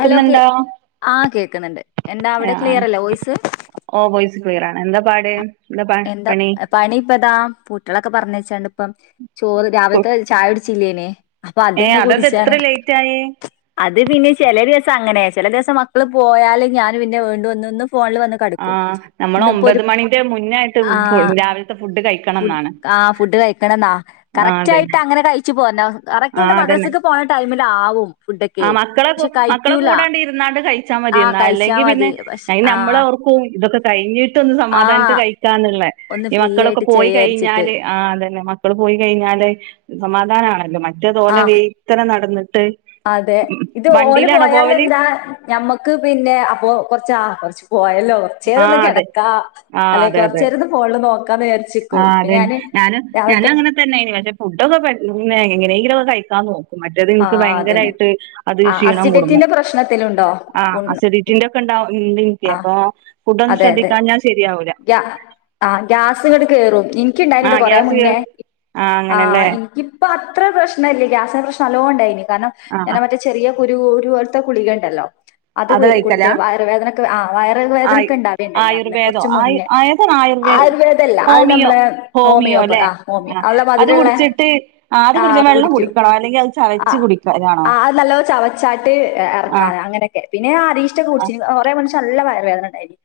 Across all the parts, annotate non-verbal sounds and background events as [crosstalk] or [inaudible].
Hello കേ ആഹ് കേക്കുന്നുണ്ട് എന്താ അവിടെ ആഹ്, ക്ലിയർ അല്ലേ വോയിസ് ഓയി പാണ്. എന്താ പാട്?. എന്താ പണി ഇപ്പ താ. കുട്ടികളക്കെ പറഞ്ഞച്ചാണ്ട്, ഇപ്പം ചോറ് രാവിലത്തെ ചായ റ്റില്ലെന്, അപ്പൊ ഏ അത അതെന്താ കുടിച്ചാണ്. ഇത്ര അ ലേറ്റ് ആയേ അത് പിന്നെ ചില ദിവസം അങ്ങനെ. ചെല ദിവസം മക്കള് പോയാലും ഞാൻ പിന്നെ വീണ്ട വന്ന്ന്. ആഹ്, നമ്മള ഒമ്പത് മണിന്റെ മുന്നായിട്ട് രാവിലത്തെ ഫുഡ്. കഴിക്കണം ഫു എന്നാണ് ആഹ്. ഫുഡ് കഴിക്കണം ന്നാ. ആഹ് കറക്റ്റ് അതെ ആയിട്ട് അങ്ങനെ കഴിച്ചു പോരണം, കറക്റ്റ് ആയിട്ട് ആഹ് മദ്രസ അതന്നെ പോണ ടൈമില് ആവും. ഫുഡൊക്കെ ആഹ്, മക്കളെ, പക്ഷെ മക്കളെ കഴിക്കൂല കൂടാണ്ട് ഇരുന്നാണ്ട് കഴ ച്ചാ മതി. ആഹ് എന്ന കഴിച്ചാ അല്ലെങ്കിൽ മതി പിന്നെ പക്ഷെ അയി ആഹ് നമ്മളെഓർക്കും ഇതൊക്കെ കഴിഞ്ഞട്ട് സമാധാനത് ആഹ് കഴിക്കാന്നുള്ള. ഒന്ന് ഈ ഫ്രീ മക്കളൊക്കെ ആയിട്ട് പോയി ചെയ്യാരിച്ചിട്ട് കഴിഞ്ഞാല് ആഹ്, അതന്നെ. മക്കള് പോയി കഴിഞ്ഞാല്. ല്ല്, സമാധാനണല്ലോ? മറ്റേ തോലെ ആഹ് വെയ് ത്തല നടന്നിട്ട്. അതെ, ഇത്, ഓല് വണ്ടിയിലാണോ പോയൽ പോവല് എന്താ. ഞമ്മക്ക് പിന്നെ അപ്പോ കുറച്ചാ കുറച്ച് പോയല്ലോ? കുറച്ചേര ആ ഒന്ന് അതെ കെടക്കാ. ആ അല്ലെങ്കി അതെ അതെ കൊറച്ചേരൊന്ന് ഫോള് നോക്ക ആ അതെ ഞാന് ഞാനും രാവിലത്തെ അങ്ങനെ തന്നെ പക്ഷെ ഫുഡൊക്കെ എങ്ങനെയെങ്കിലും കഴിക്കാൻ തോന്നും മറ്റേത് എനിക്ക് ആഹ് അതന്നെ ഭയങ്കരമായിട്ട് അത് ആഹ് ക്ഷീണം കൂടുന്നു അസിഡിറ്റിന്റെ പ്രശ്നത്തിലുണ്ടോ ആ അസഡിറ്റിന്റെ ഒക്കെ ഇണ്ടാവും വീണ് കിട്ടി ആഹ് അപ്പൊ ഫുഡ് ഒന്നും ശ്രദ്ധിക്കാഞ്ഞാ ശരിയാവൂല ആഹ ഗ്യാസ് ഇങ്ങട്ട് കയറും എനിക്ക് ആ ഇണ്ടായിണ്ട് കൊറേ ഗ്യാസ് മുന്നേ കേറും ആ എനിക്കിപ്പോ അത്ര പ്രശ്നല്ലേ ഗ്യാസിന്റെ പ്രശ്നം എനിക്ക് നല്ലോം ഉണ്ടായിനി കാരണം ആ ഞാൻ ആ മറ്റേ ചെറിയ കുരുരു പോലത്തെ കുളിക ഉണ്ടല്ലോ അത് കുടിക്ക വയറുവേദന ആ വയർ ആയു വേദനൊക്കെ ഇണ്ടാവുണ്ടായി അത് ആയുർവേദോ കുറച്ച് ആയു മുന്നേ ഏതാണ് ആയുർവേ ആയുർവേദമല്ല അത് ഹോമിയോ നമ്മള് ഹോമിയോ ഹോമിയോപ്പ ല്ലെ ആ ഹോമിയോ ആഹ് അല്ല അത് മധുരമുള്ള കുടിച്ചിട്ട് ആഹ് അത് ആ കുടിച്ച വെള്ളം കുടിക്കു കുടിക്കണോ അല്ലെങ്കി അത് ആ ചവച്ച് കുടിക്കലാണോ ആ അത് നല്ല ചവച്ചാട്ട് ആഹ് ഇറക്കാൻ അങ്ങനെയൊക്കെ പിന്നെ ആ അരിസ്റ്റോക്കെ കുടിച്ചു കൊറെ പക്ഷേ എനിക്ക് നല്ല വയർവേദന ഉണ്ടായിരുന്നു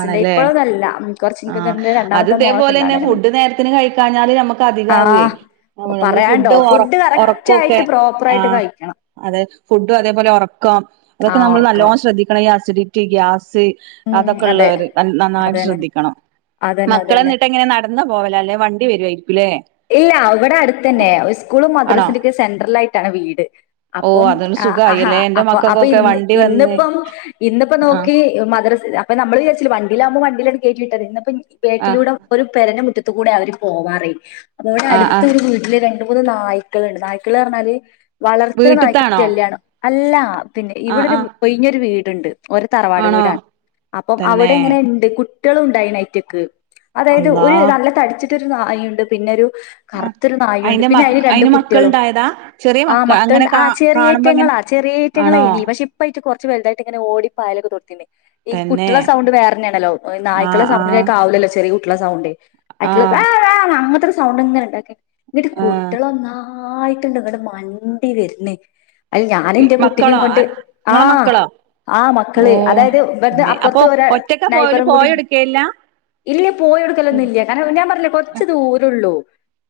ആണല്ലേ ആ എനിക്ക് തോന്നുന്നുണ്ട് അത് രണ്ടാമത്തെ മോളൊക്കെ ഇതേപോലെതന്നെ ഉണ്ടാവണേന് മുന്നേ ഫുഡ് നേരത്തിന് കഴിക്കാഞ്ഞാല് നമുക്ക് അധികാവേ ആഹ് നമ്മള് പറയാണ്ടോ ഫുഡ്‌ ഫുഡ് കറക്റ്റ് ഉറക്കൊക്കെ ആയിട്ട് പ്രോപ്പർ ആ ആയിട്ട് കഴിക്കണം അതെ ഫുഡും അതേപോലെ ഉറക്കം ആ അതൊക്കെ നമ്മള് ഉറക്ക നല്ലോണം ശ്രദ്ധിക്കണം ഈ അസി അസിഡിറ്റി ഗ്യാസ് ഉം അതെ അതൊക്കെള്ളവര് നന്നായിട്ട് അതന്നെ ശ്രദ്ധിക്കണം അതന്നെ മക്കള് അതന്നെ എന്നിട്ട് ഇങ്ങനെ നടന്ന പോവല് അല്ലേ വണ്ടി വരുയിരിക്കും അല്ലേ ഇല്ല അവിടെ അടുത്തന്നെ സ്കൂള് ആണോ മദ്രാസിന്റെൊക്കെ സെൻട്രൽ ആയിട്ടാണ് വീട് ഓ അപ്പം അതൊണ്ട് ആഹ് ആഹ സുഖായില്ലേ എന്റെ അപ്പൊ അപ്പൊ ഇ മക്കൾക്കൊക്കെ വണ്ടി വന്ന് ഇന്നിപ്പം ഇന്നപ്പം ആ നോക്കി അപ്പ നമ്മള് വിചാച്ച വണ്ടിാാവുമ്പോ വണ്ടിയിലാണ് കേട്ടി വിട്ടത് ഇന്നപ്പ ആ ബേക്കിലൂടെ ഒരു പെരേനെ മുറ്റ കൂടെ അവര് പോവാറായ് ഈടെ ആ ആ അടുത്തൊരു വീട്ടില് മൂന്ന് നായ്ക്കളുണ്ട് നായ്ക്കള് പറഞ്ഞാല് വളർത്തുന്ന നായ്ക്ക വീട്ടിത്താണോ [unintelligible] അല്ല പിന്നെ ആ ഇവിടൊരു ആ ഒഴിഞ്ഞൊരു വീടുണ്ട് ഒരു തറവാട് ആണോ വീടാണ് അപ്പം അവിടെ തന്നെ എങ്ങനെ ഉണ്ട് കുട്ടികള ഉണ്ടായി അയിട്ടകക്ക് അതായത് അള്ളാ ഒരു നല്ലതടിച്ചിട്ടൊരു നായയുണ്ട് പിന്നെരു ആ, കറുത്തൊരു നായുണ്ട് അയിന്റെ മ പിന്നെ അതിന് രണ്ട അയിന് കുട്ടികളും മക്കളുണ്ടായതാ ചെറിയ ആ മക്ക അങ്ങനെ മക്കളണ്ട് കാ ആ കാണുമ്പോ അങ്ങനെ ചെറിയേറ്റങ്ങളാ ആ ആണോ ചെറിയേറ്റങ്ങൾയിനി പക്ഷേ ഇപ്പയിട്ട കുറച്ച് വലുതായിട്ടിങ്ങനെ ഓടി പായാലൊക്കെ [unintelligible] ഈ തന്നെ കുട്ടികളെ സൗണ്ട് വേറെ തന്നെയാണല്ലോ ആ നായ്ക്കളെ ആ സൗണ്ടിലക്കാവില്ലല്ലോ ചെറിയ കുട്ടികളെ സൗണ്ട് ആ അവട്ടകള് വെ വെ അങ്ങനത്തൊരു സൗണ്ട് ഇങ്ങനെ ഉണ്ടാക്കി എന്നിട്ട് ആ കുട്ടികളൊന്നാ ആയിട്ടുണ്ടിങ്ങടെ മണ്ടി വരുന്നേ അല്ല ഇ ഞാനെന്റെ മക്കളോ കുട്ടിയ്ക്കങ്ങോട്ട് അ- നിങ്ങളെ ആഹ് മക്കളോ ആ ഓ മക്കള് അതായത് അമ്മേ, അപ്പൊ അപ്പുറത്ത് ഒരാ ഒറ്റക്കാ പോവല് നൈബറും പോയ കൂടിയുണ്ട് എടുക്കല്ല ഇല്ല പോയി എടുക്കലൊന്നും ഇല്ല കാരണം ഞാൻ പറഞ്ഞില്ല കൊറച്ച് ദൂരള്ളൂ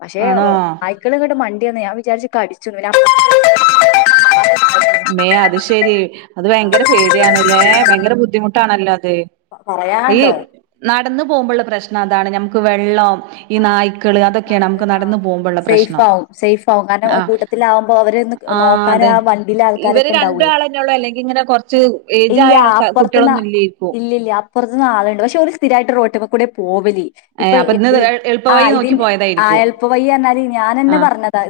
പക്ഷെ ആണോ നായ്ക്കളങ്ങട്ട് മണ്ടിന്ന് ഞാൻ വിചാരിച്ചു കടിച്ചെന്നു മേ അത് ശരി അത് ഭയങ്കര പേടിയാണല്ലേ ഭയങ്കര ബുദ്ധിമുട്ടാണല്ലോ അതെ ഈ പറയാണ്ടോ നടന്ന പോകുമ്പോുള്ള പ്രശ്നം അതാണ് നഞമുക്ക് വെള്ളം ഈ ആഹ് നായ്ക്കള് അതൊക്കെയാണ് നായ്ക്ക നമുക്ക് ആഹ് നടന്നു പോകുമ്പള്ള പ്രശ്നം. സേഫാവും സേഫ് ആവും കാരണം ആഹ് കൂട്ടത്തിലാവുമ്പോ അവര് ആഹ് നോക്കാനാ അതെ. വണ്ടിലാ ഇവര് ആൾക്കാരൊക്കെ ഉണ്ടാവുവെ രണ്ടാളന്നെള്ളൂ അല്ലെങ്കി ഇങ്ങനെ കൊറച്ച് ഇല്ല ഇല്ല ഏജായ ആൾക്കാ അപ്പറത്തന്നാ കുട്ടികളൊന്നും ഇല്ലേരിക്കും. ഇല്ലില്ല പുറത്തു നിന്ന് ആളുണ്ട് പക്ഷെ ഓര് സ്ഥിരമായിട്ട് റോട്ടി കൂടെ പോവലി ഏഹ് ഇപ്പൊ അപ്പൊ ഇന്ന് എ എളുപ്പ വഴി ആഹ് ഇതി നോക്കി ആഹ് പോയതായിരിക്കും. എളുപ്പവഴി പറഞ്ഞാല് ഞാനന്നെ ആഹ് പറഞ്ഞതാ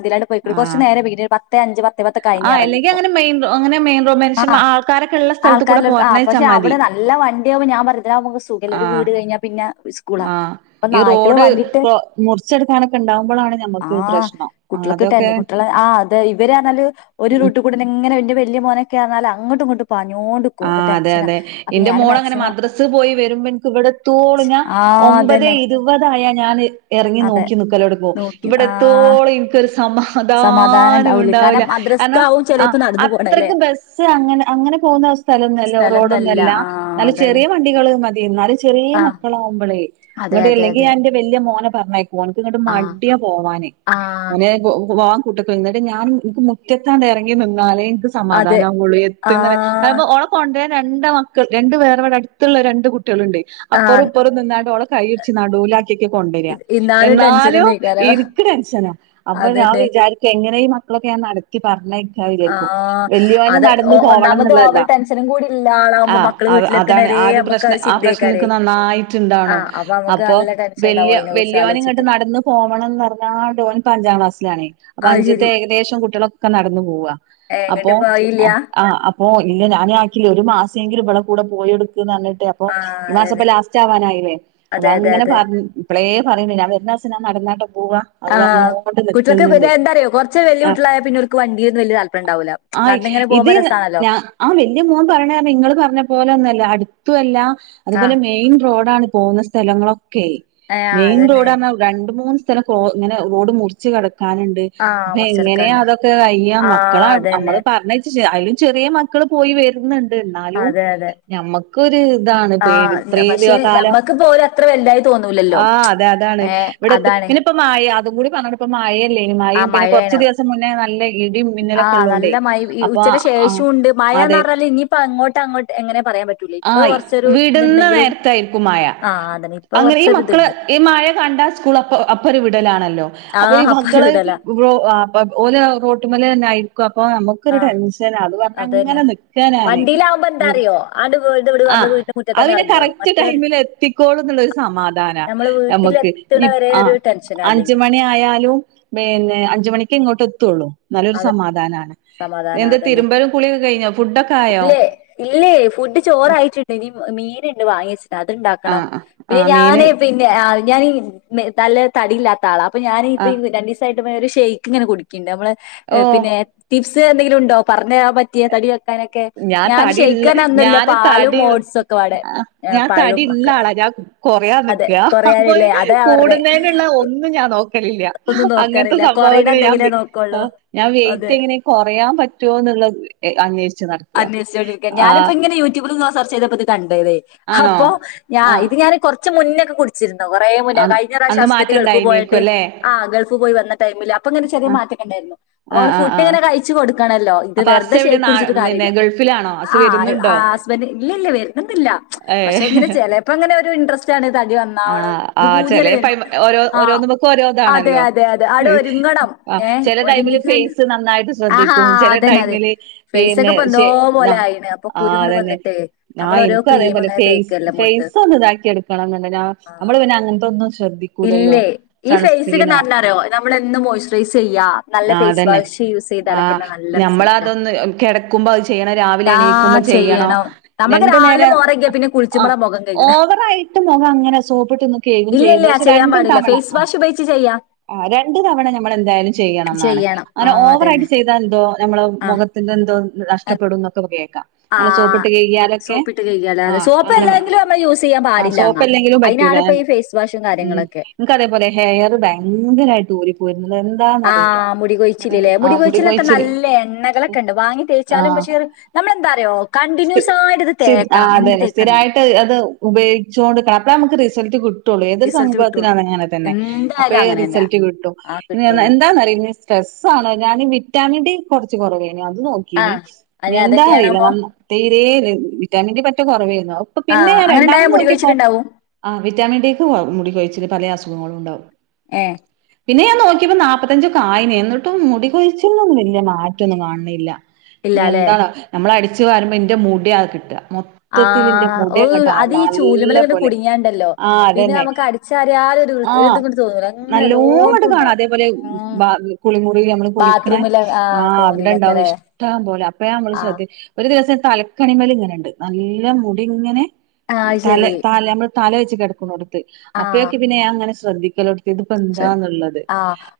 ആഹ് കുറച്ച് നേരെ വിട് പത്ത് അഞ്ച് പത്ത് കഴിഞ്ഞ് ആഹ് അല്ലെങ്കിൽ ഇറങ്ങിയപ്പോ അങ്ങനെ മെയിൻറൊ അങ്ങനെമെയിൻറോ മനുഷ്യൻ ആഹ് ആൾക്കാരൊക്കള്ള സ്ഥലത്ത് കൂടെ പോർഞേച്ചാ മതി. എല്ല വണ്ടിയാവുമ്പോ ഞാൻ പർഞ് ത് ലാഉമ്പൊ ങ്ങക്ക് സുഖല്ലെ. ഒരു ആഹ് വീട് കഴിഞ്ഞാ പിന്നെ സ്കൂളാ. ആഹ് പ്പം ഈ നായ്ക്കള് റോഡ് വണ്ടി ത് കൊ മുറിച്ചെടുക്കാനൊക്കെ ഉണ്ടാവുമ്പോഴാണ് ഞമ്മക്ക് ആഹ് പ്രശ്നം ആഹ് കുട്ടിളൊക്കെ അതൊക്കെ ട്ടന്നെ കുട്ടിളെ ആഹ് അത് ഇവരാണെലും ഹ് ഒരു ഉം റൂട്ട് കൂടെന്നെ ങ്ങനെ വ ന്റെ വല്യ മോനൊക്കെർഞാല് അങ്ങട്ടുങ്ങട്ടു ആഹ് അതെ അതെ എന്റെ ഞാന് മോളങ്ങനെ മാക്സിമം മദ്രസ് പോയി വരുമ്പോ ൻക്ക് ഇവിടെത്തോളു ഞാ ആ ഒമ്പതെ അതന്നെ ഇരുപതായാ ഞാന് ഇറങ്ങി അതെ നോക്കി നിക്കലോട്ങ്ങു. നോക്കി ഇവിടെ ആ എത്തോളു ഇൻക്കൊരുസ് സമാധാനം ഉണ്ടാവൂലേ സമാധാനോണ്ടാവ് ല. കാരണം കാരണം മദ്രസ്ക്കാവും അഹ് ചിലപ്പോ നടന്നു പോണല്ലേ അത്രയ്ക്ക് ബസ് അങ്ങനെ അങ്ങനെ പോകുന്ന വസ് സ്ഥലംന്നല്ലോ സ്ഥലംന്നല്ല റോഡോന്നല്ല. ആ നല്ല അതന്നെ ചെറിയ വണ്ടികള് മതിയേന്നു. ന്നാല് നല്ല ചെറ്യേ ആ മക്കളാഉമ്പളേ അതെ ങ്ങട്ട് അതെ ഇല്ലെങ്കി അതെ ഞാൻ ന്റെ വല്യ മോനെ പർഞ്ഞയ ഓൻക്ക് ങ്ങട്ട് ആ മഡ്യാ പോവാന്. ആ ഓനെ പോ പോവാ കൂട്ടക്ക് ന്നട്ട് ഞാൻ ഇൻക്ക് മുറ്റത്താണ്ട് എറങ്ങി നിന്നാലേ ഇൻക്ക് അതെ സമാധാനമാവുള്ളൂ ആ എത്ത്ന്നവ അപ്പോ ഓളെ കൊണ്ട്ര രണ്ട് മക്കൾ രണ്ട് വേർ വടെ അടുത്തുള്ള രണ്ട് കു ട്ട്യേള്ണ്ട്. ആ അപ്പറും ഇപ്പറും നിന്നാണ്ട് ഓളെ കയ്യ്ട്ച് നടൂലാ കിക്ക് കൊണ്ടോര എന്നാലും ഇൻക്ക് ടെൻഷനാ. അപ്പൊ ഞാ അതന്നെ വിചാരിക്ക എങ്ങനെ ഈ മ ക്കളൊക്കെ യാൻ നടത്തി പറഞ്ഞയ്ക്കാ വിജാരിക്കും. ആഹ് വല്യോന് അത് ഒ നടന്ന് പോവണം ഒന്നാമത് ന്നുള്ള ഓവർ ടെൻഷനും കൂടി ഇള്ള ആളാവുമ്പോ ആഹ് മക്കള് അഹ് അതാണ് വീട്ടിലെത്തണവരേ ആ ഒരു നമുക്ക് അത് പ്രശ്നം ആ പ്രശ്നം ചിന്തേക്കാരേ നിക്ക് നന്നായിട്ട്ണ്ടാണും. ആഹ് നമുക്ക് അപ്പൊ നല്ല ടെൻഷൻ ഇണ്ടാവും വല്യ അയിനെ കുറിച്ച് വല്യോന് ങ്ങട്ട് ആലോചിച്ചിട്ട് നടന്ന് പോവണംന്ന്ർഞ്ഞാ ഡോന് കഞ്ചാളാസ് ലാണ്. അപ്പൊ അത് അഞ്ജ്ത്തെ ശരി ഏകദേശം കുട്ട്യേളൊക്കെ നടന്നു പോവാ അപ്പോ എങ്ങട്ടും പോയില്ല ആഹ് അപ്പോ ഇല്ല ഞാന് ആക്കില്ലേ. ഒരു മാസേങ്കിലും വളെ കൂടെ പോയെടു ത് ന്നർഞ്ഞിട്ട് അപ്പൊ ആഹ് ഈ മാസപ്പൊ അതന്നെ ലാസ്റ്റ് ആവാനായില്ലേ. അപ്പൊ അതെ അതെ അങ്ങനെ അതെ പർഞ് ഇപ്പളേ പറിണ്ട് ഞാൻ വര്ന നടന്നാട്ട് പോവാ അത് പറഞ്ഞ ആഹ് ഓണ്ട് കുട്ടികൾക്ക് നിക്കുന്നുണ്ട് പിന്നെ എന്താറിയോ കൊറച്ച് വല്യ ആഹ കുട്ടികളായ പിന്നെ ഓൽക്ക് വണ്ടിയൊന്നും വല്യ താല്പര്യം ഇണ്ടാവൂല്ല ആ നടന്നിങ്ങനെ ഇത് പോകുമ്പോ രസാണല്ലോ ഞാ ആ വ ഇ മോൻ പറഞ്ഞ നിങ്ങള്ൾ പറഞ്ഞ പോലെ ഒന്നും അല്ല അടുത്തല്ല അതുപോലെ ആഹ് മെയിൻ റോഡാണ് പോകുന്ന സ്ഥലങ്ങളൊക്കെ ഏഹ് മെയിൻ അതന്നെ റോഡ രണ്ട മൂന്ന് ഇങ്ങനെ ഡ് മുറിച്ച് കട ഞാനുണ്ട് ആഹ് അപ്പൊ എങ്ങനെയാ മുറിച്ചെടുക്കാണ്ട് അതൊക്കെ കയ്യാ മക്കള ആഹ് അതന്നെ നമ്മള് പറഞ്ഞ ആയിലും ചെറിയ മക്കൾ പോയി വരുന്നുണ്ട് എന്നാലും അതെ അതെ ഞമ്മക്കൊ ഒരു ഇതാണ് പേടി ആഹ് ഇത്രയും പക്ഷെ കാലം നമ്മക്കിപ്പോ ഓല് അത്ര വലുതായി തോന്നൂലല്ലോ ആഹ അതെ അതാണ് ഏഹ് ഇവിടെ അതാണ് ഇപ്പം മായ അ കൂടി പറഞ്ഞോട്ടപ്പ മയല്ലേ ഇനി മയയും ആഹ് പിന്നെ കെറച്ച് മഴയാണ് ദിവസം മുന്നേ നല്ല ഇടി മിന്നലും ഒക്കെ ആഹ് ഉള്ള കൊണ്ടേ നല്ല മഴ ഈ അപ്പൊ ഉച്ചക്ക് ആ ശേഷവും ഉണ്ട് മഴന്ന് അതെ പറഞ്ഞാല് ഇനിയിപ്പോ അങ്ങോട്ട് അങ്ങോട്ട് എങ്ങനെ പറയാൻ പറ്റൂല ഇപ്പൊ ആയി കൊറച്ചൊരു വിടുന്ന ഇതുണ്ടെങ്കിലും നേരത്തയിരിക്കും മഴ ആഹ് അതന്നെ ഇപ്പൊ അങ്ങനെ ഈ മക്കള് കൊറച്ചൊരിതുണ്ട് ഈ മഴ കണ്ട സ്കൂൾ അപ്പ അപ്പരു വിടലാണല്ലോ അപ്പൊ ഈ ആഹ് ഒരു വിടല ഭത ഓല റോട്ടുമ്മേലെ തന്നെ ആയിരിക്കും അപ്പൊ നമുക്കൊരു ആഹ് ടെൻഷൻ അ അതന്നെ ഇങ്ങനെ നിക്കാണ് വണ്ടിയിലാവുമ്പോ ഞാൻ എന്താറിയോ ആണ്ട് വീട് വിടും ആ നമ്മള് വീടിന്റെ അത് മുറ്റത്താണ്ട് പിന്നെ ഇറങ്ങിയോളും കറക്റ്റ് മറ്റേ ടൈമിൽ എത്തിക്കോളും എന്നുള്ള ഒരു സമാധാനം നമ്മള് നമുക്ക് വീട്ടിലെത്തണ വരെ ആ ഒരു ടെൻഷനാ അഞ്ചു അല്ലെങ്കിൽ മണി ആയാലും ഉം പിന്നെ അഞ്ചു മണിക്ക് ഇങ്ങോട്ട് എത്തുള്ളൂ നല്ലൊരു അത് സമാധാനമാണ് സമാധാനം എന്ത് അതന്നെ തിരുമ്പരും ഇല്ലേ ഇല്ലേ ഫുഡ് ചോറായിട്ടുണ്ട് ഇനി മീന് ഉണ്ട് വാങ്ങി അതുണ്ടാക്കണം ആഹ് പിന്നെ ആഹ് മീന് ഞാന് പിന്നെ ഞാൻ നല്ല തടിയില്ലാത്ത ആളാ അപ്പൊ ഞാൻ ഇപ്പ ആഹ് രണ്ടു ദിവസമായിട്ട് ഷെയ്ക്ക് ഇങ്ങനെ കൊടുക്കണ്ട് നമ്മള് ഓഹ് പിന്നെ ടി ടിപ്പ് എന്തെങ്കിലും ഉണ്ടോ പറഞ്ഞ പറ്റിയ തടി വെക്കാൻ ഞാൻ ഷേക്ക്‌ തടിള്ള ഒന്നുമല്ല ഞാന് പാലും തടി ഓട്സ് ഒക്കെ വടെ പഴും ഒക്കെ കുറയാൻ അതെ നിക്കാ അപ്പൊ കൊറയാനില്ലേ അതാ പറഞ്ഞെ കൂടുന്നതിനുള്ള ഒന്ന് ഞാൻ നോ ഒന്നും അങ്ങനത്തെ നോക്കാറില്ല കൊറയണ സംഭവങ്ങൾ ഞാൻ എന്തെങ്കിലേ നോക്കുള്ളൂ ഞാൻ അതെ വെയിറ്റ് എങ്ങനെ കുറയാം പറ്റുമോ എന്ന് അന്വേഷി അന്വേഷിച്ചു കൊണ്ടിരിക്കുക ഞാനിപ്പോ ഇങ്ങനെ സെർച്ച്‌ ചെയ്തപ്പോ ഇത് കണ്ടതേ ആണോ അപ്പൊ ഞാ ആഹ് ഇത് ഞാൻ കുറച്ചു മുന്നൊക്കെ കുടിച്ചിരുന്നു കുറെ മുന്നേ ആഹ് കഴിഞ്ഞ പ്രാവശം അന്ന് ഹസ്ബൻഡ് ഗൾഫിൽ മാറ്റണ്ടായിനേക്കും പോയിട്ട് അല്ലേ ആഹ ഗൾഫ് പോയി വന്ന ടൈമില് അപ്പ അങ്ങനെ ആഹ് ചെറിയമറ്റൊക്കെ ഉണ്ടായിരുന്നു അപ്പ ആഹ് നമ്മള് ആഹ് ആഹ് ഫുഡ്ങ്ങനെ കഴിച്ചു കൊടു കണല്ലോ ഇത് അപ്പൊ ഹസ് വെറുതെ എവിടെ ഷേക്ക്‌ നാ കുടിച്ചിട്ട് പിന്നെ കാര്യമില്ല ഗൾഫിലാണോ ഹസ് ആ ആ വരുന്നുണ്ടോ ഹസ്ബൻഡ് ഇല്ല ഇല്ല വരുന്നില്ല പക്ഷെ ഇങ്ങനെ ഏഹ് ചിലപ്പോ അങ്ങനെ ഒരു ഇൻട്രസ്റ്റ് ആണ് തടി നന്നാവണം ഒരു പുതിയങ്ങട് വരും ആ നമുക്ക് ഓരോരുത്തർക്കും ണല്ലോ ഒരുങ്ങണം ഏഹ് ചില ടൈമിൽ ഒരുങ്ങിക്കാണ്ട് ഫേസ് നന്നായിട്ട് ആഹാ ശ്രദ്ധിക്കും അതന്നെ അത് ടൈമിലെ ഫേസൊക്കെ പിന്നെ ഇപ്പൊ എന്തോ പോലെ ആയിണ് അപ്പൊ ആ കുരുങ്ങട് അതന്നെ വന്നിട്ടേ ആ നമ്മൾ ഓരോ എനിക്കും ക്രീം അത്പോലെ ഇങ്ങനെ തേക്കല്ലേ മുഖത്ത് ഫേസ് ഒന്ന് ഇതാക്കി എടുക്കണം ആ നമ്മള് പിന്നെ അങ്ങനത്തെന്നും ഇല്ലേ ഈ ഫേസ് ഒക്കെ എന്നറിയുമോ നമ്മൾ എന്ത് മോയ്സ്ചറൈസ് ചെയ്യാ നല്ല ഫേസ് വാഷ് ചെയ്യാ യൂസ് ചെയ്ത ഒക്കെ നല്ല നമ്മൾ അത് റിസൾട്ടാ ഒന്ന് കിടക്കുമ്പോ അത് ചെയ്യണം രാവിലെ ആ എണീക്കുമ്പോ ചെയ്യണോ ചെയ്യണം നമ്മൾക്ക് രണ്ടു രാവിലെ നേരം മോറയ്ക്കാ പിന്നെ ആഹ് കുളിച്ചുമ്പളാ മുഖം കഴുകണേ ഓവറായിട്ട് മുഖം അങ്ങനെ സോപ്പിട്ടൊന്നും കെയ്കും ചെയ്യര്ത് പക്ഷെ ചെയ്യാം രണ്ടും പാടില്ല തവണ ഫേ്സ് ആഹ് വാഷ് ഉപയോഗിച്ച് ചെയ്യാം ആഹ് രണ്ട് തവണ ഞമ്മള് എന്തായാലും ചെയ്യണന്നാണ് ചെയ്യണം ആ അങ്ങന അതന്നെ ഓവറായ്ട്ട് ചെയ്താ എന്തോ ഞമ്മള ആ മുഖത്തിന്റെ എന്തോ അ- നഷ്ടപ്പെടൂന്നോക്ക കേക്കാം ആ അങ്ങന സോപ്പിട്ട് കയ്കിയാലൊക്കെ സോപ്പിട്ട് കഴുകിയാലേ അതെ ആഹ് സോപ്പ് അങ്ങനെ അല്ലെങ്കിലും നമ്മൾ യൂസ് ചെയ്യാൻ ആ പാടില്ലാന്നാ സോപ്പല്ലെങ്കിലും പറ്റൂല അതിനാണ് ഇപ്പൊ ഈ ഫേസ് വാഷും ഉം കാര്യങ്ങളൊക്കെ എന്ക്കതേപോലെ ഹെയർ ഭയങ്കരായിട്ട് ഊരിപ്പോരുന്നത് എന്ത ആഹ് മുടികൊയ്ച്ചില് ലെ മുടികൊയ്ച്ചിലൊക്ക കൊഴിച്ചില് നല്ലെ എണ്ണകളൊക്ക ഒണ്ട് വാങ്ങി തേച്ചാലും ആഹ് പക്ഷെ നമ്മളെന്താറിയോ കണ്ടിന്യൂസ് ആട്ട് ഇത് തേക്കണം എന്ത് തേക്ക് സ്ഥിരായ്ട്ട് അത് ഉപയോഗിച്ചോണ്ട് നിക്കണം അപ്പളെ ഞമക്ക് റിസൽട്ട് കിട്ടു ട്ടുള്ളു ഏതൊര് റിസൾട്ട് കിട്ടുള്ളൂ സംഭവത്തിനാണ് അങ്ങന തന്നെ എന്തായാലും അപ്പയെ അങ്ങനെ തന്നെയാ റിസൽട്ട് കിട്ടും ആ നി കിട്ടുള്ളൂ എന്താന്നറിയോ ഇനി സ്‌ട്രെ സ്സാണോ ഞാന് വിറ്റാമിൻ ഡി കൊറച്ച് കൊറവെയ്നു അത് നോക്കീനി ആഹ് അതിന് എന്താ അറിയില്ല അതൊക്കെയാണാമോ നല്ല തീരെ വിറ്റാമിൻ ഡി പറ്റെ കൊറവേ അയ് പ്പം പിന്നെ ആഹ് ഞാൻ അങ്ങനെ ഉണ്ടായ രണ്ടാമന്ന് മുടി നോക്കിപ്പോ കൊഴിച്ചിലുണ്ടാവും ആഹ് വിറ്റാമിൻ ഡി ക്ക് വ മുടികൊയിച്ചില് പലെ അസു അുഖങ്ങളും ഉണ്ടാവും ഏഹ് പിന്നെ ഞാൻ നോക്കിയപ്പോ നാപ്പത്തഞ്ചെക്ക ആയ്ന് എന്നട്ടും മുടി കൊയിച്ചിൽനൊന്ന് വല്യ മാറ്റൊന്നും കാണ്ന്നില്ല ഇല്ലാല്ലേ എന്താണോ നമ്മള അടിച്ചു വരുമ്പോ ഇന്റെ മൂടിയ കിട്ട മൊത്തത്തി നിന്റെ ആഹ് ഓ മുടി അങ്ങോട്ട ആ അത് ഈ നല്ല ചൂലുമേല് ഇങ്ങട് പോലെ കുടുങ്ങിയാണ്ടല്ലോ ആഹ പിന്നെ അതന്നെ നമുക്ക് അടിച്ചാരിയാലും ഒരു വൃ ഒരു ആ് ഇതും കൂടി തോന്നൂല അങ്ങനെ നല്ലോങ്ങോട്ട് എല്ലോടത്തും കാണാം ഉണ്ടാവും അതേപോലെ ബാ കുളിമുറി നമ്മള് കുളിക്കണേ ഇ ആ് ആഹ് അവിടെണ്ടാവുന്നു ഇഷ്ടം പോലെ അപ്പ നമ്മള് ആഹ് ശ്രദ്യ സ തലക്കണിമൽ ഇങ്ങനെണ്ട് നല്ല മുടി ഇങ്ങനെ ആഹ് അത് തല ശരി തല നമ്മൾ തല വെച്ച് കിടക്ക കൊടുത്ത് അപ്പയൊക്കെ പിന്നെ ഞൻ അങ്ങനെ ശ്രദ്ധിക്കോ ശരി ആ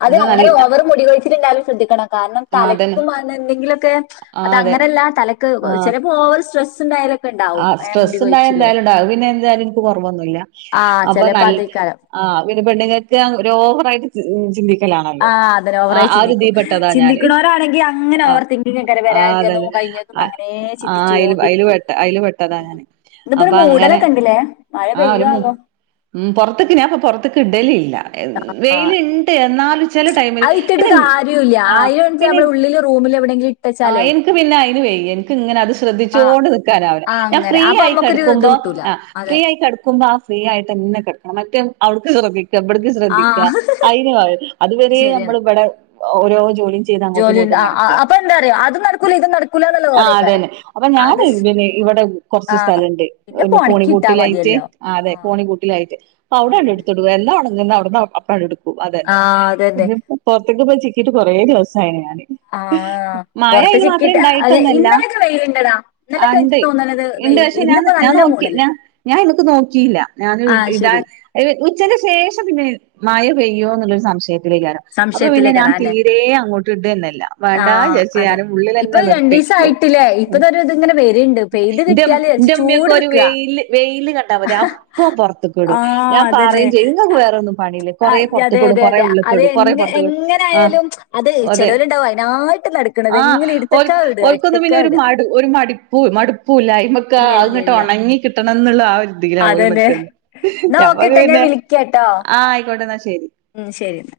അത് നല്ല അങ്ങനെ ഓവർ മുടിവഴിച്ചിട്ട എന്താലും ശ്രദ്ധിക്കണം ആ അതന്നെ തലക്കു മണ്ടേ എന്തെങ്കിലുമൊക്കെ ആ അതെ അത്ങ്ങനെയല്ല തലക്ക് ചിലപ്പോ ഓവർ സ്ട്രെസ് ഉണ്ടായാലൊക്കെ ഉണ്ടാവും ആഹ ഏഹ് മുടി സ്ട്രെസ് ഉണ്ടായ കൊഴിച്ചില് എന്തായാലും ഉണ്ടാവ പിന്നെ എന്തായാലും എനിക്ക് കൊറവൊന്നുമല്ല ആഹ് അപ്പൊ ന ചെലപ്പോ അതേക്കാരം ആ പി പെണ്ണുങ്ങൾക്ക് ഒരു ഓവറായിട്ട് ചിന്തിക്കും ആഹ് അതിനെ ഓവറായി ചിന്തിക്കും ഞാന് ചിന്തിണവോരാണങ്ക അങ്ങനെ ആ ഓവർ തിങ്കിങ്ങ്ങനെ ആ വരാഇരിക്കാൻ അതന്നെ കഴിഞ്ഞതും അങ്ങനെ ചിന്തിച്ചുൊണ്ടിരിക്കും അതില് പെട്ടതഞാൻ അപ്പൊ അങ്ങനെ ഇണ്ട്ല്ലേ മഴ ആ ഒരു പെയ്യോവോ ഉ പുറത്തേക്ക് അപ്പൊ പുറത്തക്ക് ഇടല ഇല്ല ആഹ് വെയിലുണ്ട് എന്നാലുംച്ചല് ടൈമി ല് അത് ഇട്ടിട്ട് പിന്നെ കാര്യല്ല ആ അയിന് പിന്നെ നമ്മളെ ഉള്ളില് റൂമിൽ എവിടെയെങ്കിലും ആ് ഇട്ടച്ചാലേ എനിക്ക് പിന്നെ അന് വേയി എനിക്ക് ഇങ്ങനെ അത് ആഹ് ശ്രദ്ധിച്ചോണ്ട് നിക്കാനാവില്ല ആഹ് ഞാൻ അങ്ങനെ ഫ്രീ അപ്പൊ ആയി നമ്മക്കൊരു ഇത് കിടക്കുമ്പോ കിട്ടൂല ആ അത ഫ്രീ ആയി കിടുക്കുമ്പോ ആ ഫ്രീ ആയിട്ട് തന്നെ കടക്കണം മറ്റേ അടുക്ക് ശ്രദ്ധിക്കണം വിടക്കും ശ്രദ്ധിക്കുക ആഹ് അതിന അതുവരെ നമ്മൾ ശരിയാണ് ഇവിടെ ഓരോ ജോലിയും ചെയ്ത് അങ്ങോട്ടുംഇ ങ്ങോ ജോലിണ്ട് ആ അപ്പൊ അറിയോ അത് നടക്കൂല ഇത് നടക്കൂല എന്നുള്ള ആഹ പോലെക്കാരം അതന്നെ അപ്പൊ അത് ഞാന് സ് പിന്ന ഇവിടെ കുറച്ച് സ്ഥലംണ്ട് പിന്നെ പൊണക്കിട്ടാ കോണിക്കൂട്ടിലായിട്ട് മതിയല്ലോ അതെ ആഹ് കോണിക്കൂട്ടിലായിട്ട് അപ്പൊ അവിടെണ്ട് അതന്നെ ടുത്തടുവ എല്ല അവിടുന്ന് അപ്പം എടുക്കും അതന്നെ ആഹ് അതന്നെ പിന്ന പുറത്തേക്ക് പോയി ചിക്കിട്ട് കുറേ ദിവസ ആ ഞാൻ ആഹ്ഹാ പുറത്ത് ചക്കിട്ട് അ ഇണ്ടായിട്ടൊന്നല്ല ഇന്നലെൊക്കെ വെയിലുണ്ടടാ ആ ഇന്നലൊക്കെ ഇണ്ട് തോന്നത് ഇണ്ട് വെയിലുണ്ട് പക്ഷെ ഞാൻ ഇന്നിപ്പോ ഞാൻ നല്ല മൂടി നോക്കി ഞാൻ നിനക്ക് നോക്കിയില്ല ഞാൻ ആഹ് ഇതാ ശരി ഉച്ചക്ക് ശേഷം പിന്നെ മഴ പെയ്യോ എന്നുള്ളൊരു സംശയം അഗ്രം അപ്പൊ പിന്നെ ഞാൻ സംശയത്തിലേക്കാരം അതെന്നെ തീരെ അങ്ങോട്ട് ഇണ്ട് എന്നല്ല വേണ്ടന്ന് ആഹ് വെച്ച അതെ ചെയ്യാനും ഇപ്പൊ ഉള്ളിൽെന്നെ നിർത്തി രണ്ടീസം ആയിട്ടില്ലേ ഇപ്പതൊരു ഇതിങ്ങനെ വര്ണ്ട് പെയ്ത് കിട്ടിയാല് വിചാരിച്ച് ന്റെ മ്മ്യൊക്കെ ഒരു ചൂടെടുക്കാ വെയില് വെയില് കണ്ടാ മതി അപ്പം പുറത്ത കടും ആഹ് ഞാൻ അതന്നെ പറുകയും ചെയ്യുംക്ക് വേറെൊന്നും പണിയില്ലേ കൊറേ ആഹ് അതെ പുറത്തുടും അതെ അതെ. കുറേള്ള അത് ട കൊറെ എങ്ങ പുറത്ത കടും ആ എങ്ങനായാലും അത് അതെ ചെലോല്ണ്ടാവും അയിനായിട്ട് നടക്ക്ണത്. എങ്ങനെ ആഒരു ഇട്ത്തക്കാ ഇടാ ഓർക്കൊന്നും പിന്നെ ഇട്ത്തക്കാ ഒരു ഇടാ. മടു ഒരു മടിപ്പൂ മടുപ്പൂല്ലായ്മക്ക ഇല്ല ഇല്ല അങ്ങോട്ട് ഇല്ല. ഉണങ്ങി കിട്ടണം എന്നുള്ള ആ ഓല അതന്നെ. നിക്കണേ ന്നാ ഞമ്മ ഓക്കെട്ടോ ഞാൻ പിന്നെ വിളിക്കാട്ടോ. ആഹ ആയിക്കോട്ടെ ശരി ഉം ശരിന്നാ